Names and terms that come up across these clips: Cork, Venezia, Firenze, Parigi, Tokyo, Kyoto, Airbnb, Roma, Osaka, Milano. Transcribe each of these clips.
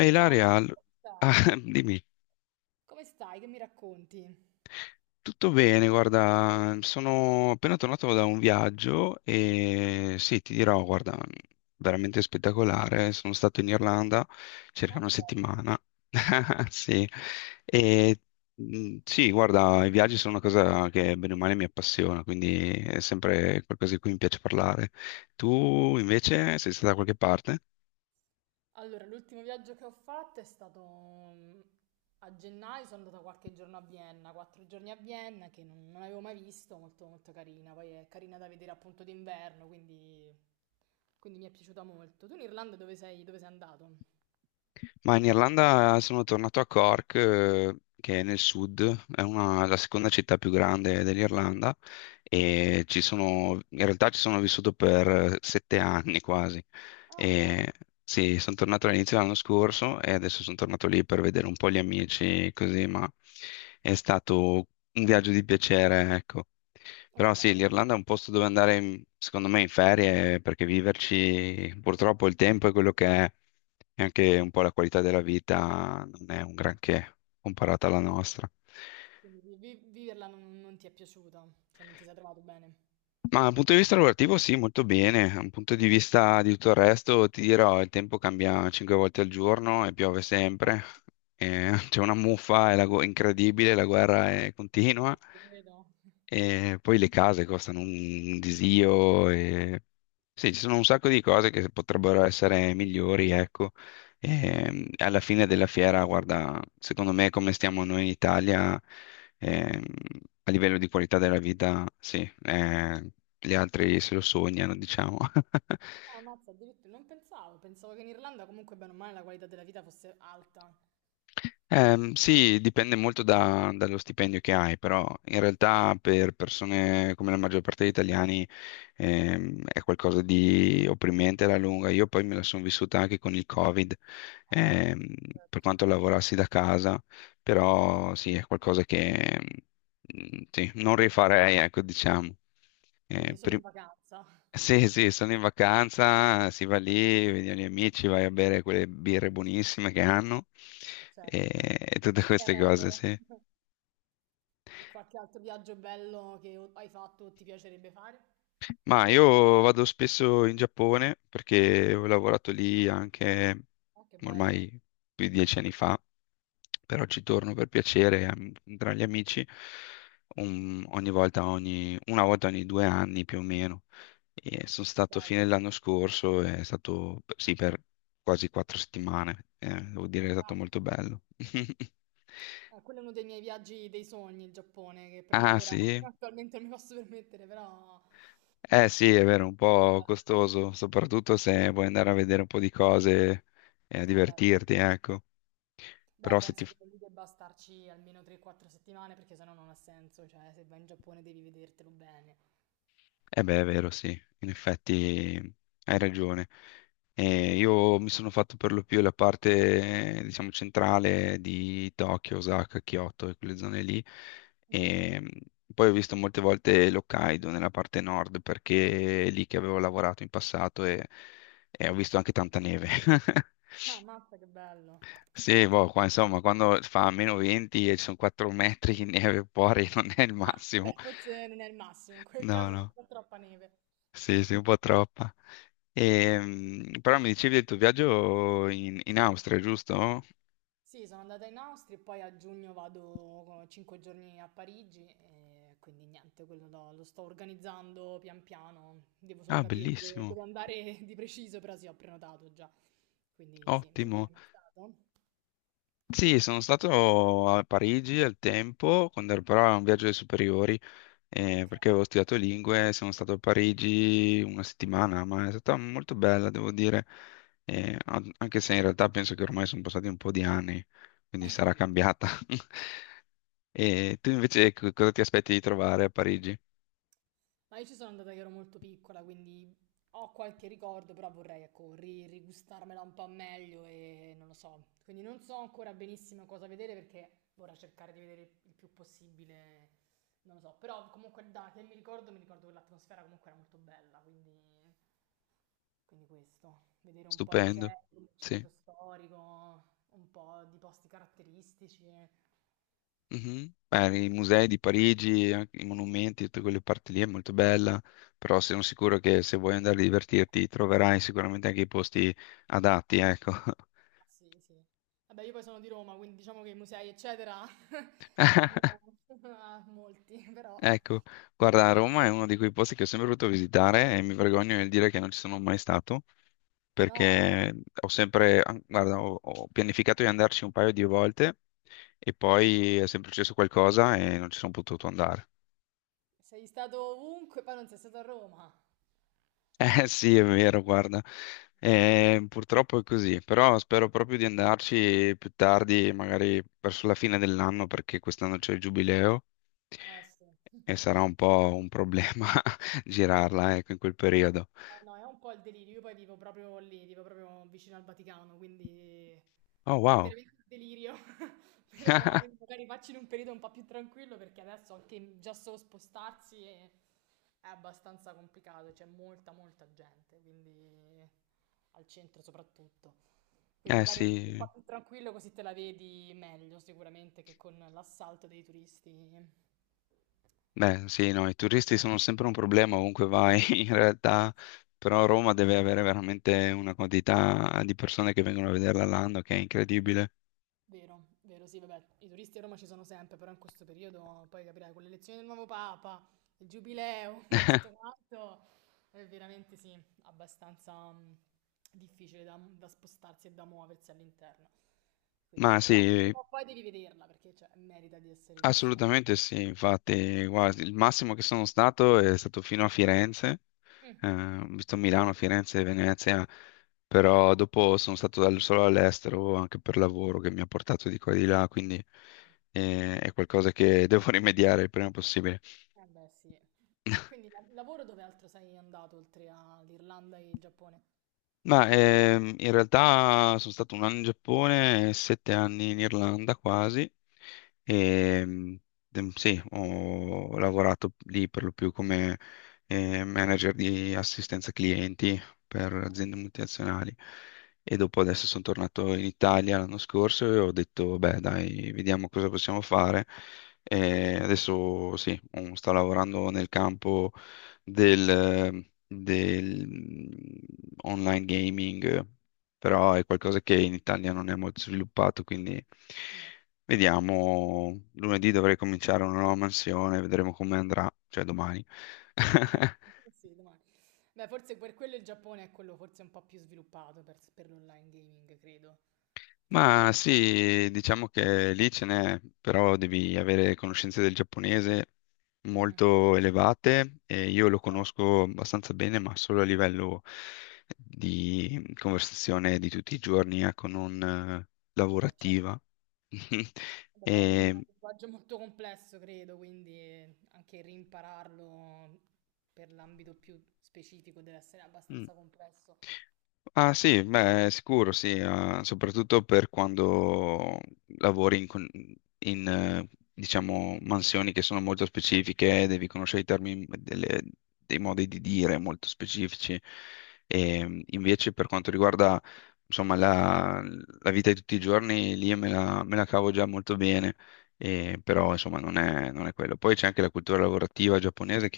Ehi Ciao Ilaria, Marco, come ah, stai? dimmi, Come stai? Che mi racconti? tutto bene, guarda, sono appena tornato da un viaggio e sì, ti dirò, guarda, veramente spettacolare, sono stato in Irlanda circa Ah, una che bello. settimana. Sì, e sì, guarda, i viaggi sono una cosa che bene o male mi appassiona, quindi è sempre qualcosa di cui mi piace parlare. Tu invece sei stata da qualche parte? Allora, l'ultimo viaggio che ho fatto è stato mm, a gennaio, sono andata qualche giorno a Vienna, 4 giorni a Vienna che non avevo mai visto, molto molto carina, poi è carina da vedere appunto d'inverno, quindi, quindi mi è piaciuta molto. Tu in Irlanda dove sei andato? Ma in Irlanda sono tornato a Cork, che è nel sud, è la seconda città più grande dell'Irlanda e in realtà ci sono vissuto per 7 anni quasi. Ah, wow, E, sì, sono tornato all'inizio dell'anno scorso e adesso sono tornato lì per vedere un po' gli amici, così, ma è stato un viaggio di piacere, ecco. Però ok. sì, l'Irlanda è un posto dove andare, secondo me, in ferie, perché viverci purtroppo il tempo è quello che è, e anche Mm, un po' la qualità della vita non è un granché comparata alla nostra. quindi viverla non ti è piaciuta, cioè non ti sei trovato bene? Ma dal punto di vista lavorativo sì, molto bene. Dal punto di vista di tutto il resto, ti dirò, il tempo cambia 5 volte al giorno e piove Ma sempre, no, e c'è una muffa, è incredibile, la guerra è continua. Ti credo. E poi le case costano un disio. E sì, ci sono un sacco di cose che potrebbero essere migliori, ecco. E alla fine della fiera, guarda, secondo me come stiamo noi in Italia, ehm, a livello di qualità della vita, sì, eh, gli altri se lo sognano, diciamo. Ah, ammazza, addirittura non pensavo, pensavo che in Irlanda comunque bene o male la qualità della vita fosse alta. Sì, dipende molto dallo stipendio che hai, però in Chiaro. realtà per persone come la maggior parte degli italiani è qualcosa di opprimente alla lunga. Io poi me la sono vissuta anche con il Covid, Ah, ehm, certo. per quanto lavorassi da casa, Mm. però sì, è qualcosa che mm, sì, non rifarei, ecco, diciamo. Quindi Eh, solo in per- vacanza. sì, sì, sono in vacanza, si va lì, vedi gli amici, vai a bere quelle birre buonissime che hanno certo. e, e tutte queste Terra cose, loro. sì. E qualche altro viaggio bello che hai fatto o ti piacerebbe fare? Ma io vado spesso in Giappone perché ho lavorato lì anche Ah, che ormai bello, più di 10 anni fa, però ci torno per piacere tra gli amici una volta ogni 2 anni più o meno. E sono stato fine bello. dell'anno scorso, è stato sì, per quasi 4 settimane, devo dire Ah, che è stato molto tanto. bello. Quello è uno dei miei viaggi dei sogni, il Giappone, che però Ah ancora sì? attualmente non mi posso permettere, però... Eh sì, è vero, un po' Beh, costoso, soprattutto se vuoi andare a vedere un po' di cose e a eh beh. divertirti, ecco. Beh, Però se ti, penso che lì debba starci almeno 3-4 settimane perché sennò non ha senso, cioè se vai in Giappone devi vedertelo bene. Eh beh, è vero, sì, in effetti hai ragione. Io mi sono fatto per lo più la parte, diciamo, centrale di Tokyo, Osaka, Kyoto e quelle zone lì. Mhm. E poi ho visto molte volte l'Hokkaido nella parte nord perché è lì che avevo lavorato in passato e ho visto anche tanta neve. Ah, mazza, che bello. Sì, boh, qua insomma, quando fa meno 20 e ci sono 4 metri di neve fuori non è il Ah, massimo. beh, forse non è il massimo, in quel No, caso no, no, fa troppa neve. sì, sì, un po' troppa. Però mi dicevi del tuo viaggio in Austria, giusto? Sì, sono andata in Austria e poi a giugno vado 5 giorni a Parigi e quindi niente, quello lo, lo sto organizzando pian piano, devo solo Ah, capire dove, bellissimo, dove andare di preciso, però sì, ho prenotato già. Quindi sì, tu ci sei ottimo. mai stato? Sì, sono stato a Parigi al tempo, quando ero però a un viaggio dei superiori, Ok. perché avevo studiato lingue, sono stato a Parigi una settimana, ma è stata molto bella, devo dire. Mhm. Anche se in realtà penso che ormai sono passati un po' di anni, quindi sarà cambiata. E tu invece cosa ti aspetti di trovare a Parigi? Ma io ci sono andata che ero molto piccola, quindi ho qualche ricordo, però vorrei, ecco, rigustarmela un po' meglio e non lo so. Quindi non so ancora benissimo cosa vedere perché vorrei cercare di vedere il più possibile, non lo so. Però comunque da che mi ricordo che l'atmosfera comunque era molto bella, quindi, quindi questo. Vedere un po' i musei, Stupendo, il sì. centro storico, un po' di posti caratteristici. Eh Mhm. Beh, i musei di Parigi, anche i monumenti, tutte quelle parti lì è molto bella, però sono sì. sicuro che se vuoi andare a divertirti troverai sicuramente anche i posti adatti, ecco. Ah, sì, sì. Vabbè, io poi sono di Roma, quindi diciamo che i musei, eccetera, ne ho ah, molti, però Ecco, guarda, Roma è uno di quei posti che ho sempre voluto visitare e mi vergogno nel dire che non ci sono mai stato, no, perché ho sempre, guarda, ho pianificato di andarci un paio di volte e poi è sempre successo qualcosa e non ci sono potuto andare. sei stato ovunque, poi non sei stato a Roma. Eh sì, è vero, guarda. Purtroppo è così, però spero proprio di andarci più tardi, magari verso la fine dell'anno, perché quest'anno c'è il giubileo Eh sì. E sarà un po' un problema girarla, ecco, in quel periodo. No, è un po' il delirio. Io poi vivo proprio lì, vivo proprio vicino al Vaticano, quindi Oh, è wow. veramente un delirio. Però quindi magari facci in un periodo un po' più tranquillo perché adesso anche già solo spostarsi è abbastanza complicato, c'è molta molta gente, quindi al centro soprattutto. Quindi Eh magari un periodo un sì, po' più tranquillo così te la vedi meglio sicuramente che con l'assalto dei turisti. beh, sì, no, i turisti sono sempre un problema ovunque vai, in realtà, però Roma deve avere veramente una quantità di persone che vengono a vederla l'anno che è incredibile. Vero, vero, sì, vabbè, i turisti a Roma ci sono sempre, però in questo periodo poi capirai con l'elezione del nuovo Papa, il giubileo e tutto quanto, è veramente sì, abbastanza difficile da, da spostarsi e da muoversi all'interno. Quindi Ma sì, però sì, prima o poi devi vederla perché cioè, merita di essere vista. assolutamente sì, infatti, guarda, il massimo che sono stato è stato fino a Firenze, Mm, ho visto Milano, Firenze e Venezia, ok, però dopo sono stato solo all'estero anche per lavoro che mi ha portato di qua e di là, quindi è qualcosa che devo rimediare il prima possibile. eh beh sì. E quindi lavoro dove altro sei andato oltre all'Irlanda e il Giappone? Ma in realtà sono stato un anno in Giappone e 7 anni in Irlanda quasi. Mhm, E, sì, ho lavorato lì per lo più come manager di assistenza clienti per ok. aziende multinazionali. E dopo adesso sono tornato in Italia l'anno scorso e ho detto, beh, dai, vediamo cosa possiamo fare. E adesso sì, sto lavorando nel campo del online gaming, però è qualcosa che in Italia non è molto sviluppato, quindi Mm. vediamo. Lunedì dovrei cominciare una nuova mansione, vedremo come andrà, cioè domani. Ok, sì, domani. Beh, forse per quello il Giappone è quello forse un po' più sviluppato per l'online gaming, credo, tra i Ma vari... sì, diciamo che lì ce n'è, però devi avere conoscenze del giapponese Mm, molto elevate e io lo certo. conosco abbastanza bene, ma solo a livello di conversazione di tutti i giorni, ecco, non Beh, certo. lavorativa. Vabbè, poi è un E, linguaggio molto complesso, credo, quindi anche rimpararlo per l'ambito più specifico deve essere mm, abbastanza complesso. ah sì, beh, sicuro sì, soprattutto per quando lavori in, diciamo, mansioni che sono molto specifiche, devi conoscere i termini, dei modi di dire molto specifici. Invece per quanto riguarda, insomma, la vita di tutti i giorni, lì me la cavo già molto bene, però insomma non è quello. Poi c'è anche la cultura lavorativa giapponese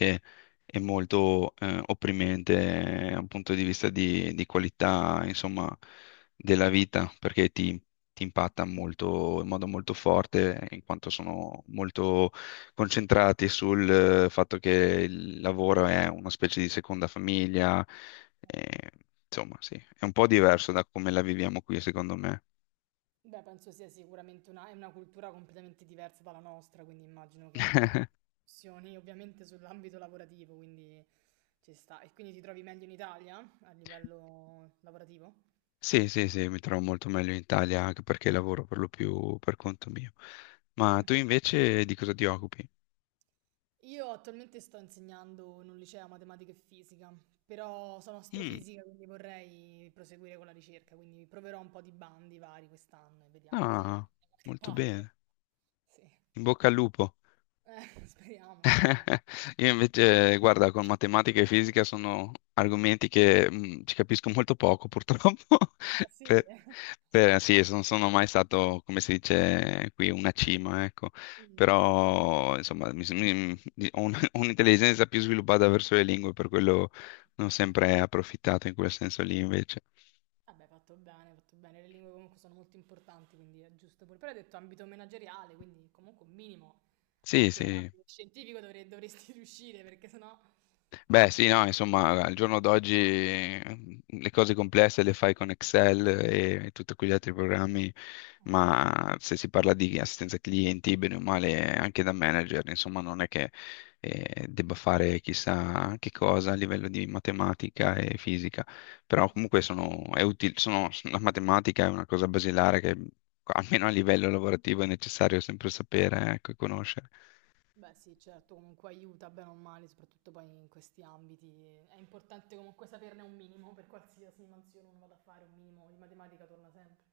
è molto opprimente da un punto di vista di qualità, insomma, della vita, perché ti impatta molto, in modo molto forte, in quanto sono molto concentrati sul fatto che il lavoro è una specie di seconda famiglia, eh, insomma, sì, è un po' diverso da come la viviamo qui, secondo me. Beh, penso sia sicuramente una, è una cultura completamente diversa dalla nostra, quindi immagino che abbia anche discussioni ovviamente sull'ambito lavorativo, quindi ci sta. E quindi ti trovi meglio in Italia a livello lavorativo? Sì, sì, sì, mi trovo molto meglio in Italia anche perché lavoro per lo più per conto mio. Ma Mm. tu invece di cosa ti occupi? Io attualmente sto insegnando in un liceo matematica e fisica, però sono Mm. astrofisica, quindi vorrei proseguire con la ricerca, quindi proverò un po' di bandi vari quest'anno e vediamo se Ah, da qualche molto parte. bene. Sì, eh, In bocca al lupo. speriamo, speriamo. Io invece, guarda, con matematica e fisica sono argomenti che ci capisco molto poco, purtroppo. Ah sì? Per, sì, non sono mai stato, come si dice qui, una cima, ecco. Mm. Però, insomma, ho un'intelligenza più sviluppata verso le lingue, per quello ne ho Ok. sempre approfittato in quel senso lì, invece. Vabbè, fatto bene, fatto bene. Le lingue comunque sono molto importanti, quindi è giusto pure. Però hai detto ambito manageriale, quindi comunque un minimo Sì, anche sì. nell'ambito scientifico dovresti riuscire, perché sennò... Beh, sì, no, insomma, al giorno d'oggi le cose complesse le fai con Excel e tutti quegli altri programmi, Mm, ma se si parla di assistenza clienti, bene o male, anche da manager, insomma, non è che debba fare chissà che cosa a livello di matematica e fisica, però mm. comunque è utile, la matematica è una cosa basilare che almeno a livello lavorativo è necessario sempre sapere, ecco, e conoscere. Beh sì, certo, comunque aiuta bene o male, soprattutto poi in questi ambiti. È importante comunque saperne un minimo per qualsiasi mansione uno vada a fare, un minimo di matematica torna sempre.